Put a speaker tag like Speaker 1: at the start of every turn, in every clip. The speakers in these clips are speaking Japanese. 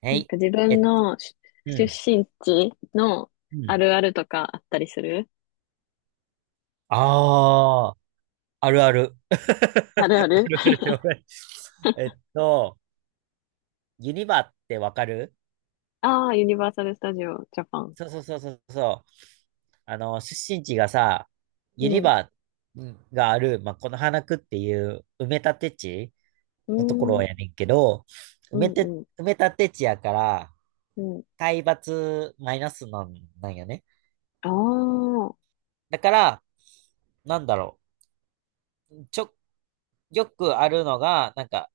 Speaker 1: は
Speaker 2: なん
Speaker 1: い。
Speaker 2: か自
Speaker 1: え
Speaker 2: 分
Speaker 1: っと、
Speaker 2: の
Speaker 1: う
Speaker 2: 出
Speaker 1: ん。
Speaker 2: 出身地の
Speaker 1: う
Speaker 2: あ
Speaker 1: ん。
Speaker 2: るあるとかあったりする。
Speaker 1: ああ、あるある。あ
Speaker 2: あるあ
Speaker 1: る
Speaker 2: る。
Speaker 1: ある でもないえっと、ユニバってわかる？
Speaker 2: ああー、ユニバーサル・スタジオ・ジャパン。
Speaker 1: そうそうそうそうそう。あの、出身地がさ、
Speaker 2: う
Speaker 1: ユニ
Speaker 2: ん。
Speaker 1: バがある、まあ、この花区っていう埋め立て地
Speaker 2: う
Speaker 1: のとこ
Speaker 2: ー
Speaker 1: ろやね
Speaker 2: ん。
Speaker 1: んけど、
Speaker 2: うん、うん、
Speaker 1: 埋め立て地やから、
Speaker 2: うん。
Speaker 1: 海抜マイナスなん、なんよね。
Speaker 2: ああ。
Speaker 1: だから、なんだろう。ちょ、よくあるのが、なんか、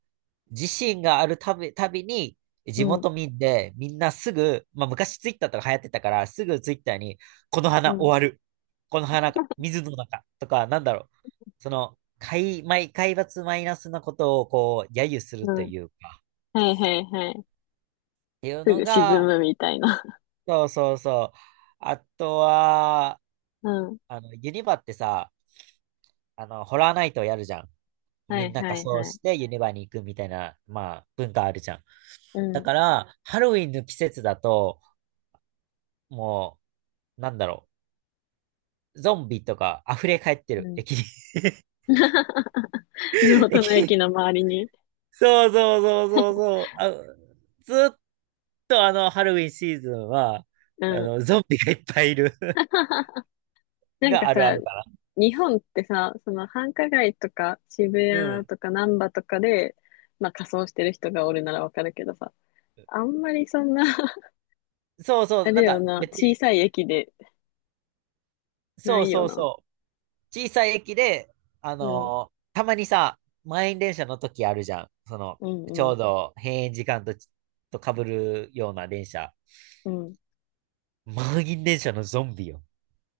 Speaker 1: 自身があるたび、たびに、
Speaker 2: う
Speaker 1: 地
Speaker 2: ん、
Speaker 1: 元民で、みんなすぐ、まあ昔ツイッターとか流行ってたから、すぐツイッターに、この
Speaker 2: う
Speaker 1: 花終
Speaker 2: ん、
Speaker 1: わる。この花が、水の中とか、なんだろう。その、海抜マイナスなことを、こう、揶揄する
Speaker 2: う
Speaker 1: と
Speaker 2: ん。
Speaker 1: いうか、
Speaker 2: はいはいはい。
Speaker 1: っていう
Speaker 2: す
Speaker 1: の
Speaker 2: ぐ沈
Speaker 1: が、
Speaker 2: むみたいな。
Speaker 1: そうそうそう。あとは、
Speaker 2: うん。
Speaker 1: あの、ユニバってさ、あの、ホラーナイトをやるじゃん。
Speaker 2: は
Speaker 1: み
Speaker 2: い
Speaker 1: んな
Speaker 2: は
Speaker 1: 仮
Speaker 2: い
Speaker 1: 装
Speaker 2: はい。
Speaker 1: してユニバに行くみたいな、まあ、文化あるじゃん。
Speaker 2: う
Speaker 1: だ
Speaker 2: ん、
Speaker 1: から、ハロウィンの季節だと、もう、なんだろう、ゾンビとか溢れ返って
Speaker 2: う
Speaker 1: る、
Speaker 2: ん。
Speaker 1: 駅に。
Speaker 2: 地 元の
Speaker 1: 駅
Speaker 2: 駅
Speaker 1: に。
Speaker 2: の周りに。
Speaker 1: そうそうそうそうそう。あ、ずっとあの、ハロウィンシーズンは、
Speaker 2: う
Speaker 1: あ
Speaker 2: ん。
Speaker 1: の、ゾンビがいっぱいいる
Speaker 2: なん
Speaker 1: が
Speaker 2: か
Speaker 1: あるあ
Speaker 2: さ、
Speaker 1: るか
Speaker 2: 日本ってさ、その繁華街とか渋
Speaker 1: な。う
Speaker 2: 谷
Speaker 1: ん。
Speaker 2: とか難波とかで、まあ仮装してる人がおるならわかるけどさ、あんまりそんな。
Speaker 1: そうそう、
Speaker 2: あれ
Speaker 1: なん
Speaker 2: よ
Speaker 1: か
Speaker 2: な、
Speaker 1: 別
Speaker 2: 小
Speaker 1: に、
Speaker 2: さい駅でな
Speaker 1: そう
Speaker 2: いよ
Speaker 1: そう
Speaker 2: な。
Speaker 1: そう。小さい駅で、あ
Speaker 2: うん、
Speaker 1: のーたまにさ、満員電車の時あるじゃん。その、
Speaker 2: う
Speaker 1: ち
Speaker 2: ん、う
Speaker 1: ょ
Speaker 2: ん、
Speaker 1: うど閉園時間とち、と被るような電車。
Speaker 2: うん。
Speaker 1: 満員電車のゾンビよ。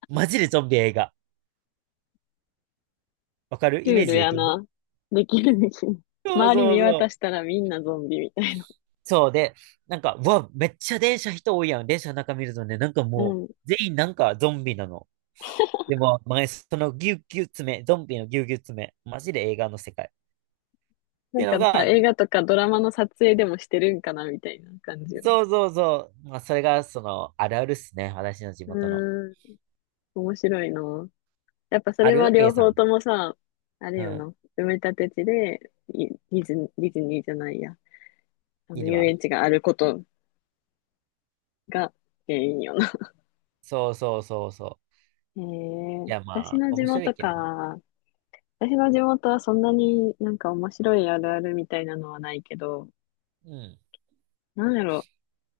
Speaker 1: マジでゾンビ映画。わかる？
Speaker 2: シ
Speaker 1: イ
Speaker 2: ュ
Speaker 1: メ
Speaker 2: ー
Speaker 1: ー
Speaker 2: ル
Speaker 1: ジで
Speaker 2: や
Speaker 1: きる？
Speaker 2: な。できるできる。
Speaker 1: そう
Speaker 2: 周り
Speaker 1: そう
Speaker 2: 見
Speaker 1: そ
Speaker 2: 渡
Speaker 1: う。
Speaker 2: したらみんなゾンビみたい
Speaker 1: そうで、なんか、うわ、めっちゃ電車人多いやん。電車の中見るとね、なんか
Speaker 2: な。う
Speaker 1: も
Speaker 2: ん。
Speaker 1: う、全員なんかゾンビなの。でも、そのギュうギュう詰め、ゾンビのギュうギュう詰め、マジで映画の世界。っ
Speaker 2: な
Speaker 1: て
Speaker 2: ん
Speaker 1: いう
Speaker 2: か
Speaker 1: の
Speaker 2: さ、
Speaker 1: が、
Speaker 2: 映画とかドラマの撮影でもしてるんかなみたいな感じよな。
Speaker 1: そうそうそう。まあ、それが、その、あるあるっすね。私の地
Speaker 2: う
Speaker 1: 元の。
Speaker 2: ーん、面白いな。やっぱそ
Speaker 1: あ
Speaker 2: れは
Speaker 1: る？ A
Speaker 2: 両
Speaker 1: さ
Speaker 2: 方
Speaker 1: ん。
Speaker 2: ともさ、あれ
Speaker 1: う
Speaker 2: よ
Speaker 1: ん。
Speaker 2: な、埋め立て地で、いディズニー、ディズニーじゃないや、あ
Speaker 1: い
Speaker 2: の、
Speaker 1: る
Speaker 2: 遊
Speaker 1: わ。
Speaker 2: 園地があることが原因よな。
Speaker 1: そうそうそうそう。
Speaker 2: へ
Speaker 1: い
Speaker 2: え。
Speaker 1: や、
Speaker 2: 私
Speaker 1: まあ、
Speaker 2: の地
Speaker 1: 面白い
Speaker 2: 元
Speaker 1: け
Speaker 2: か。
Speaker 1: どね。
Speaker 2: 私の地元はそんなになんか面白いあるあるみたいなのはないけど、
Speaker 1: うん。
Speaker 2: なんやろ、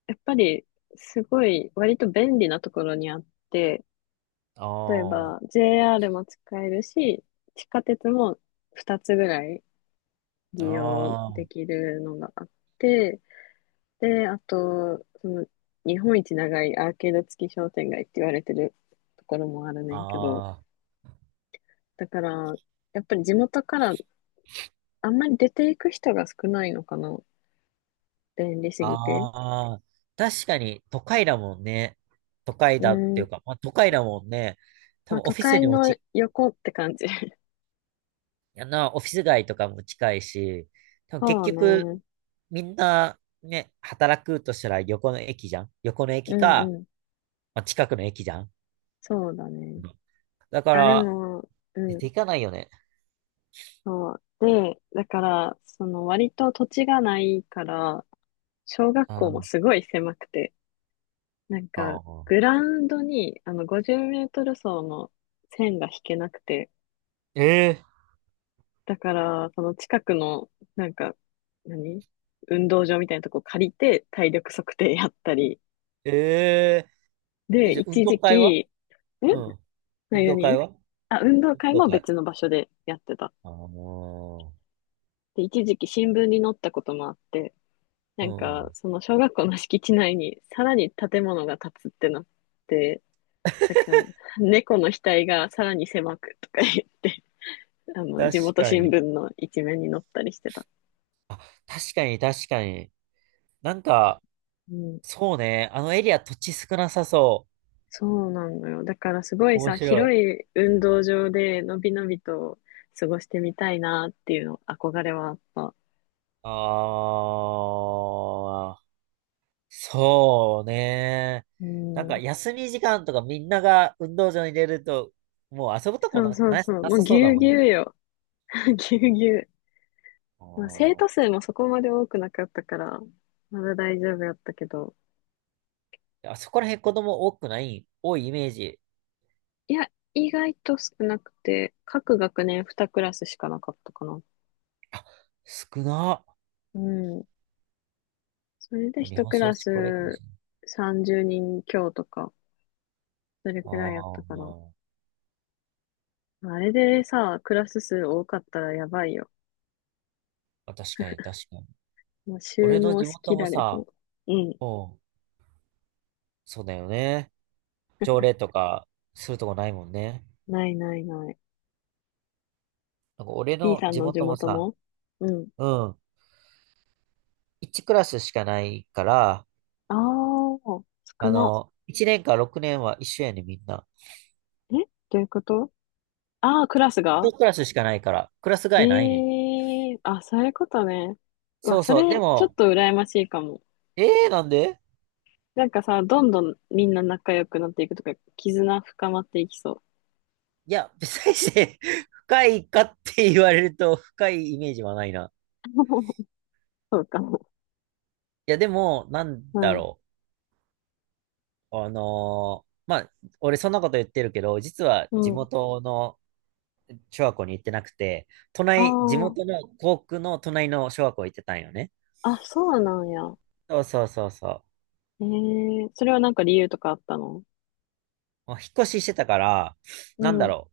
Speaker 2: やっぱりすごい割と便利なところにあって、例え
Speaker 1: あ
Speaker 2: ば JR も使えるし、地下鉄も2つぐらい
Speaker 1: あ、
Speaker 2: 利用
Speaker 1: あ
Speaker 2: できるのがあって、で、あと、その、日本一長いアーケード付き商店街って言われてるところもあるねんけど、
Speaker 1: あ、あ
Speaker 2: だから、やっぱり地元からあんまり出ていく人が少ないのかな。便利すぎて。
Speaker 1: あ、確かに、都会だもんね。都会
Speaker 2: う
Speaker 1: だってい
Speaker 2: ん。
Speaker 1: うか、まあ、都会だもんね。多
Speaker 2: まあ、
Speaker 1: 分、オ
Speaker 2: 都
Speaker 1: フィス
Speaker 2: 会
Speaker 1: にも
Speaker 2: の
Speaker 1: ち、
Speaker 2: 横って感じ。
Speaker 1: あの、オフィス街とかも近いし、多分、結
Speaker 2: そう
Speaker 1: 局、
Speaker 2: ね。
Speaker 1: みんな、ね、働くとしたら横の駅じゃん。横の
Speaker 2: う
Speaker 1: 駅
Speaker 2: ん
Speaker 1: か、
Speaker 2: うん。
Speaker 1: まあ、近くの駅じゃん。
Speaker 2: そうだね。
Speaker 1: うんだか
Speaker 2: あ、で
Speaker 1: ら、
Speaker 2: も、う
Speaker 1: 出
Speaker 2: ん。
Speaker 1: ていかないよね。
Speaker 2: そう。で、だから、その割と土地がないから、小学
Speaker 1: な
Speaker 2: 校も
Speaker 1: ん
Speaker 2: すごい狭くて、なんか、
Speaker 1: か、
Speaker 2: グラウンドに、あの、50メートル走の線が引けなくて、
Speaker 1: え
Speaker 2: だから、その近くの、なんか、何運動場みたいなとこ借りて、体力測定やったり、
Speaker 1: ー、え
Speaker 2: で、
Speaker 1: じゃあ運
Speaker 2: 一
Speaker 1: 動
Speaker 2: 時
Speaker 1: 会は？
Speaker 2: 期、ん
Speaker 1: うん。運
Speaker 2: 何
Speaker 1: 動会
Speaker 2: 何
Speaker 1: は
Speaker 2: あ、運動
Speaker 1: 運
Speaker 2: 会
Speaker 1: 動
Speaker 2: も
Speaker 1: 会。
Speaker 2: 別の場所でやってた。
Speaker 1: あの
Speaker 2: で、一時期新聞に載ったこともあって、な
Speaker 1: ー、う
Speaker 2: んか、
Speaker 1: ん。
Speaker 2: その小学校の敷地内にさらに建物が建つってなって、なんか、猫の額がさらに狭くとか言って、あの、
Speaker 1: 確
Speaker 2: 地元
Speaker 1: か
Speaker 2: 新
Speaker 1: に。
Speaker 2: 聞の一面に載ったりしてた。
Speaker 1: あ、確かに。なんか、
Speaker 2: うん。
Speaker 1: そうね。あのエリア土地少なさそ
Speaker 2: そうなのよ。だからすご
Speaker 1: う。
Speaker 2: い
Speaker 1: 面
Speaker 2: さ、
Speaker 1: 白
Speaker 2: 広
Speaker 1: い。
Speaker 2: い運動場でのびのびと過ごしてみたいなっていうの、憧れはあった。
Speaker 1: あー。そうね。
Speaker 2: う
Speaker 1: なんか
Speaker 2: ん。
Speaker 1: 休み時間とかみんなが運動場に出ると、もう遊ぶとこ
Speaker 2: そ
Speaker 1: な、
Speaker 2: うそう
Speaker 1: な、
Speaker 2: そう。
Speaker 1: な
Speaker 2: もう
Speaker 1: さそ
Speaker 2: ぎ
Speaker 1: うだ
Speaker 2: ゅう
Speaker 1: もん
Speaker 2: ぎゅ
Speaker 1: ね。
Speaker 2: うよ。ぎゅうぎゅう。
Speaker 1: あ
Speaker 2: まあ、生徒
Speaker 1: ー
Speaker 2: 数もそこまで多くなかったから、まだ大丈夫やったけど。
Speaker 1: あそこら辺子供多くない、多いイメージ。
Speaker 2: いや、意外と少なくて、各学年2クラスしかなかったかな。
Speaker 1: あ、少な。
Speaker 2: うん。それで
Speaker 1: 日
Speaker 2: 1
Speaker 1: 本
Speaker 2: ク
Speaker 1: 少
Speaker 2: ラ
Speaker 1: 子高齢化で
Speaker 2: ス
Speaker 1: すね。
Speaker 2: 30人強とか。それくらいやった
Speaker 1: あ
Speaker 2: かな。
Speaker 1: ー
Speaker 2: あれでさ、クラス数多かったらやばいよ。
Speaker 1: あ、確かに。
Speaker 2: もう収
Speaker 1: 俺の
Speaker 2: 納
Speaker 1: 地
Speaker 2: しき
Speaker 1: 元も
Speaker 2: られへ
Speaker 1: さ、
Speaker 2: ん。うん。
Speaker 1: うん、そうだよね。条例とかするとこないもんね。
Speaker 2: ないないない。
Speaker 1: なんか俺
Speaker 2: B
Speaker 1: の
Speaker 2: さん
Speaker 1: 地
Speaker 2: の地
Speaker 1: 元も
Speaker 2: 元
Speaker 1: さ、
Speaker 2: も、うん。
Speaker 1: うん、1クラスしかないから、
Speaker 2: ああ、少
Speaker 1: あ
Speaker 2: な。
Speaker 1: の、1年か6年は一緒やねん、みんな。
Speaker 2: え？どういうこと？ああー、クラスが。
Speaker 1: 一クラスしかないから、クラス替えないねん。
Speaker 2: へえ、あ、そういうことね。う
Speaker 1: そ
Speaker 2: わ、
Speaker 1: う
Speaker 2: そ
Speaker 1: そう。で
Speaker 2: れ、ちょっ
Speaker 1: も、
Speaker 2: と羨ましいかも。
Speaker 1: ええー、なんで？
Speaker 2: なんかさ、どんどんみんな仲良くなっていくとか、絆深まっていきそう。
Speaker 1: いや、別にして 深いかって言われると深いイメージはないな。
Speaker 2: そうかも。
Speaker 1: いや、でも、なん
Speaker 2: う
Speaker 1: だ
Speaker 2: ん。
Speaker 1: ろう。あのーまあ、俺そんなこと言ってるけど、実は
Speaker 2: う
Speaker 1: 地
Speaker 2: ん。
Speaker 1: 元の小学校に行ってなくて、隣、地
Speaker 2: あ
Speaker 1: 元の校区の隣の小学校行ってたんよね。
Speaker 2: あ、あ、そうなんや。
Speaker 1: そうそうそうそう。
Speaker 2: ええ？それはなんか理由とかあったの？
Speaker 1: まあ引っ越ししてたから、
Speaker 2: う
Speaker 1: なんだ
Speaker 2: ん。
Speaker 1: ろ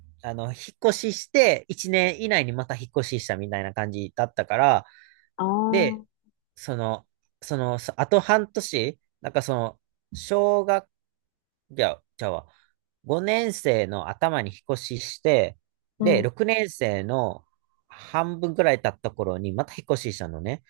Speaker 1: う。あの、引っ越しして、1年以内にまた引っ越ししたみたいな感じだったから、
Speaker 2: あ
Speaker 1: で、
Speaker 2: あ、
Speaker 1: その、そあと半年、なんかその、小学、じゃ、ちゃあ、5年生の頭に引っ越しして、
Speaker 2: う
Speaker 1: で、
Speaker 2: ん。
Speaker 1: 6年生の半分くらい経った頃にまた引っ越ししたのね。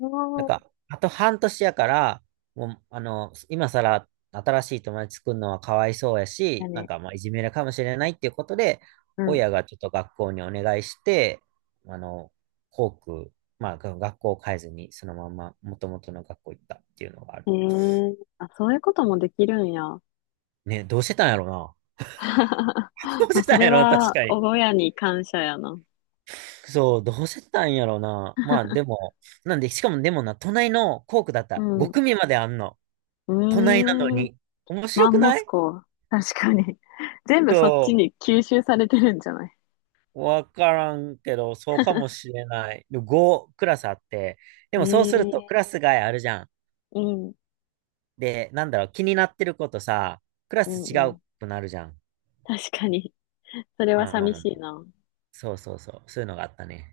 Speaker 2: あ
Speaker 1: なん
Speaker 2: あ、
Speaker 1: か、あと半年やから、もう、あの、今更新しい友達作るのはかわいそうや
Speaker 2: や
Speaker 1: し、なん
Speaker 2: ね。
Speaker 1: か、まあ、いじめるかもしれないっていうことで、
Speaker 2: うん。
Speaker 1: 親がちょっと学校にお願いして、あの、校区、まあ、が学校を変えずに、そのまま元々の学校行ったっていうのがあ
Speaker 2: え
Speaker 1: る。
Speaker 2: え？あ、そういうこともできるんや。
Speaker 1: ね、どうしてたんやろな。どう
Speaker 2: ま
Speaker 1: して
Speaker 2: あ、そ
Speaker 1: たん
Speaker 2: れ
Speaker 1: やろ、確
Speaker 2: は、
Speaker 1: かに。
Speaker 2: 親に感謝やな。
Speaker 1: そう、どうしてたんやろな。まあ、でも、なんで、しかもでもな、隣の校区だっ
Speaker 2: う
Speaker 1: た。
Speaker 2: ん。
Speaker 1: 5
Speaker 2: う
Speaker 1: 組まであんの。隣なの
Speaker 2: ーん。
Speaker 1: に。面
Speaker 2: マ
Speaker 1: 白く
Speaker 2: ンモ
Speaker 1: な
Speaker 2: ス
Speaker 1: い？
Speaker 2: コ。確かに。全部
Speaker 1: そ
Speaker 2: そっち
Speaker 1: う
Speaker 2: に吸収されてるんじゃない？
Speaker 1: わからんけど、そうかもしれない。で、5クラスあって、でもそうするとク
Speaker 2: ええ、
Speaker 1: ラス外あるじゃん。
Speaker 2: うん。
Speaker 1: で、なんだろう、気になってることさ、クラ
Speaker 2: う
Speaker 1: ス
Speaker 2: ん
Speaker 1: 違
Speaker 2: う
Speaker 1: う
Speaker 2: ん。
Speaker 1: くなるじゃん。
Speaker 2: 確かに。それは
Speaker 1: まあまあ
Speaker 2: 寂
Speaker 1: まあ。
Speaker 2: しいな。
Speaker 1: そうそうそう。そういうのがあったね。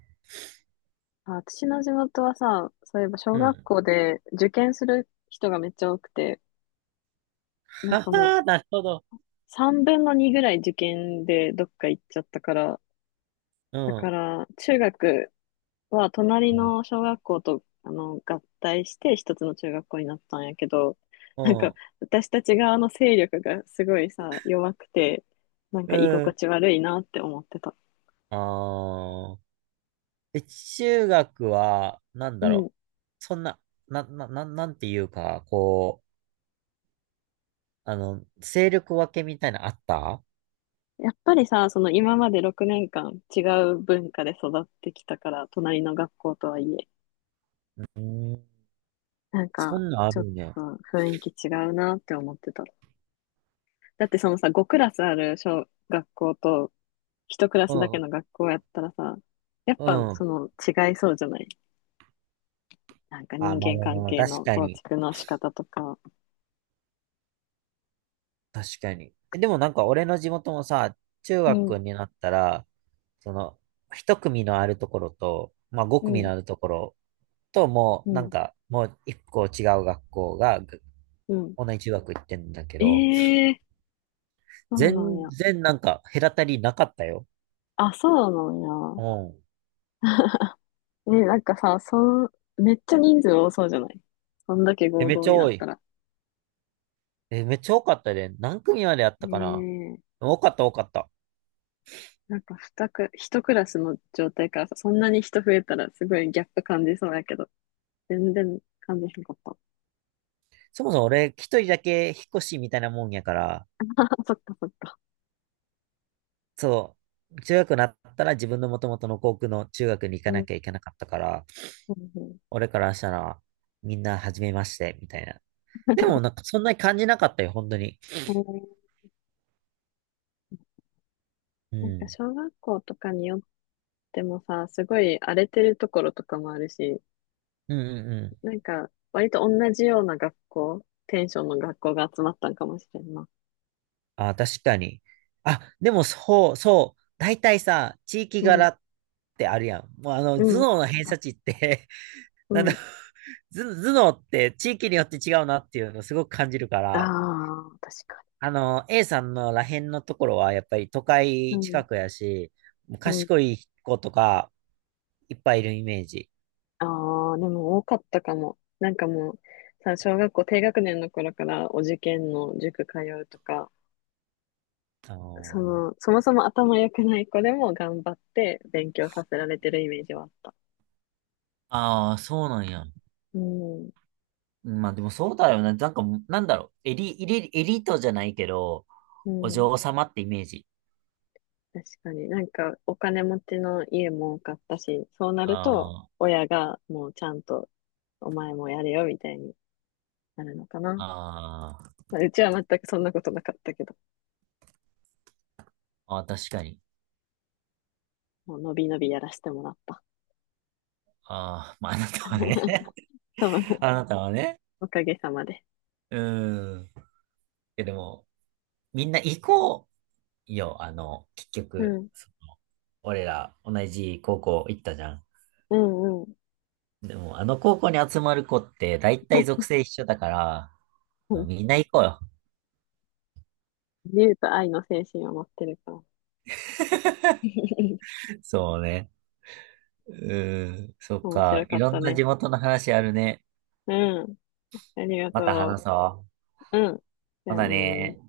Speaker 2: あ、私の地元はさ、そういえば小
Speaker 1: う
Speaker 2: 学
Speaker 1: ん。
Speaker 2: 校で受験する人がめっちゃ多くて、なん
Speaker 1: は
Speaker 2: かもう
Speaker 1: は、なるほど。
Speaker 2: 3分の2ぐらい受験でどっか行っちゃったから、
Speaker 1: う
Speaker 2: だか
Speaker 1: ん。
Speaker 2: ら中学は隣の小学校とあの合体して一つの中学校になったんやけど、
Speaker 1: う
Speaker 2: なんか
Speaker 1: ん。
Speaker 2: 私たち側の勢力がすごいさ、弱くて、なん
Speaker 1: う
Speaker 2: か居心
Speaker 1: ん。
Speaker 2: 地悪いなって思ってた。
Speaker 1: ああ。え、中学は、なん
Speaker 2: う
Speaker 1: だろ
Speaker 2: ん。
Speaker 1: う。そんな、なんていうか、こう、あの、勢力分けみたいなのあった？
Speaker 2: やっぱりさ、その今まで6年間違う文化で育ってきたから、隣の学校とはいえ、
Speaker 1: うん。
Speaker 2: なん
Speaker 1: そ
Speaker 2: か
Speaker 1: んなんあ
Speaker 2: ちょっ
Speaker 1: るね。
Speaker 2: と雰囲気違うなって思ってた。だってそのさ、5クラスある小学校と1クラ
Speaker 1: う
Speaker 2: スだけ
Speaker 1: ん、
Speaker 2: の学校やったらさ、やっ
Speaker 1: う
Speaker 2: ぱそ
Speaker 1: ん。
Speaker 2: の違いそうじゃない？なんか
Speaker 1: あ、
Speaker 2: 人
Speaker 1: まあ
Speaker 2: 間
Speaker 1: まあ
Speaker 2: 関
Speaker 1: まあ、
Speaker 2: 係の構築の仕方とか。
Speaker 1: 確かに。え、でもなんか俺の地元もさ、中
Speaker 2: うん、
Speaker 1: 学になったら、その、一組のあるところと、まあ五
Speaker 2: う
Speaker 1: 組
Speaker 2: ん、
Speaker 1: のあるところと、も
Speaker 2: う
Speaker 1: うなん
Speaker 2: ん、
Speaker 1: か、もう一個違う学校が、ぐ
Speaker 2: うん。
Speaker 1: 同じ中学行ってんだけ
Speaker 2: え
Speaker 1: ど、
Speaker 2: えー、そうなん
Speaker 1: 全
Speaker 2: や。
Speaker 1: 然なんか隔たりなかったよ。
Speaker 2: あ、そうなんや。
Speaker 1: うん。
Speaker 2: ね、なんかさ、ん、めっちゃ人数多そうじゃない？そんだけ
Speaker 1: え、
Speaker 2: 合
Speaker 1: めっ
Speaker 2: 同
Speaker 1: ちゃ
Speaker 2: にな
Speaker 1: 多
Speaker 2: っ
Speaker 1: い。
Speaker 2: たら。
Speaker 1: え、めっちゃ多かったで、何組まであったかな？
Speaker 2: ねえ。
Speaker 1: 多かった。
Speaker 2: なんか一クラスの状態からさ、そんなに人増えたらすごいギャップ感じそうやけど、全然感じへんかった。
Speaker 1: そもそも俺一人だけ引っ越しみたいなもんやから、
Speaker 2: そっかそっか。
Speaker 1: そう、中学になったら自分の元々の校区の中学に行
Speaker 2: う
Speaker 1: かな
Speaker 2: ん、
Speaker 1: きゃいけなかったから、
Speaker 2: うん
Speaker 1: 俺からしたらみんな初めまして、みたいな。でもなんかそんなに感じなかったよ、本当に。
Speaker 2: うん。ね
Speaker 1: う
Speaker 2: えー、なんか
Speaker 1: ん。
Speaker 2: 小学校とかによってもさ、すごい荒れてるところとかもあるし、
Speaker 1: うんうんうん。
Speaker 2: なんか割と同じような学校、テンションの学校が集まったんかもしれんな。
Speaker 1: あ、確かに。あ、でもそうそう。大体さ、地域
Speaker 2: う
Speaker 1: 柄
Speaker 2: ん、
Speaker 1: ってあるやん。もうあの、
Speaker 2: う
Speaker 1: 頭
Speaker 2: ん、
Speaker 1: 脳の偏差値って
Speaker 2: う
Speaker 1: なんだ、
Speaker 2: ん。
Speaker 1: 頭脳って地域によって違うなっていうのをすごく感じるか
Speaker 2: あ
Speaker 1: ら、
Speaker 2: あ、確か、
Speaker 1: あの、A さんのらへんのところは、やっぱり都
Speaker 2: う
Speaker 1: 会近
Speaker 2: ん。
Speaker 1: くやし、もう
Speaker 2: うん。
Speaker 1: 賢い子とかいっぱいいるイメージ。
Speaker 2: ああ、でも多かったかも。なんかもう、さ、小学校低学年の頃からお受験の塾通うとか、
Speaker 1: あ
Speaker 2: そ
Speaker 1: の
Speaker 2: の、そもそも頭良くない子でも頑張って勉強させられてるイメージはあった。
Speaker 1: ああ、そうなんや。
Speaker 2: うん。
Speaker 1: まあでもそうだよね。なんか、なんだろう。エリートじゃないけど、
Speaker 2: う
Speaker 1: お
Speaker 2: ん。
Speaker 1: 嬢様ってイメージ。
Speaker 2: 確かに。なんか、お金持ちの家も多かったし、そうなると、
Speaker 1: あ
Speaker 2: 親がもうちゃんと、お前もやれよ、みたいになるのかな。
Speaker 1: あ、
Speaker 2: まあ、うちは全くそんなことなかったけど、
Speaker 1: あー、確かに。
Speaker 2: もうのびのびやらせてもらった。
Speaker 1: ああ、まああなたはね。
Speaker 2: そう、
Speaker 1: あなたはね。
Speaker 2: おかげさまで。
Speaker 1: うん。え、でも、みんな行こうよ。あの、結
Speaker 2: う
Speaker 1: 局、
Speaker 2: ん。
Speaker 1: そ俺ら同じ高校行ったじゃん。
Speaker 2: うんうん。
Speaker 1: でも、あの高校に集まる子って、だいたい属 性一緒だから、
Speaker 2: う
Speaker 1: みんな行こうよ。
Speaker 2: 自由と愛の精神を持ってるから。
Speaker 1: そうね。うーん、そっ
Speaker 2: 面
Speaker 1: か。
Speaker 2: 白か
Speaker 1: い
Speaker 2: っ
Speaker 1: ろ
Speaker 2: た
Speaker 1: んな
Speaker 2: ね。
Speaker 1: 地元の話あるね。
Speaker 2: うん。ありが
Speaker 1: また話
Speaker 2: と
Speaker 1: そう。
Speaker 2: う。うん。じ
Speaker 1: ほ
Speaker 2: ゃあ
Speaker 1: な
Speaker 2: ねー。
Speaker 1: ね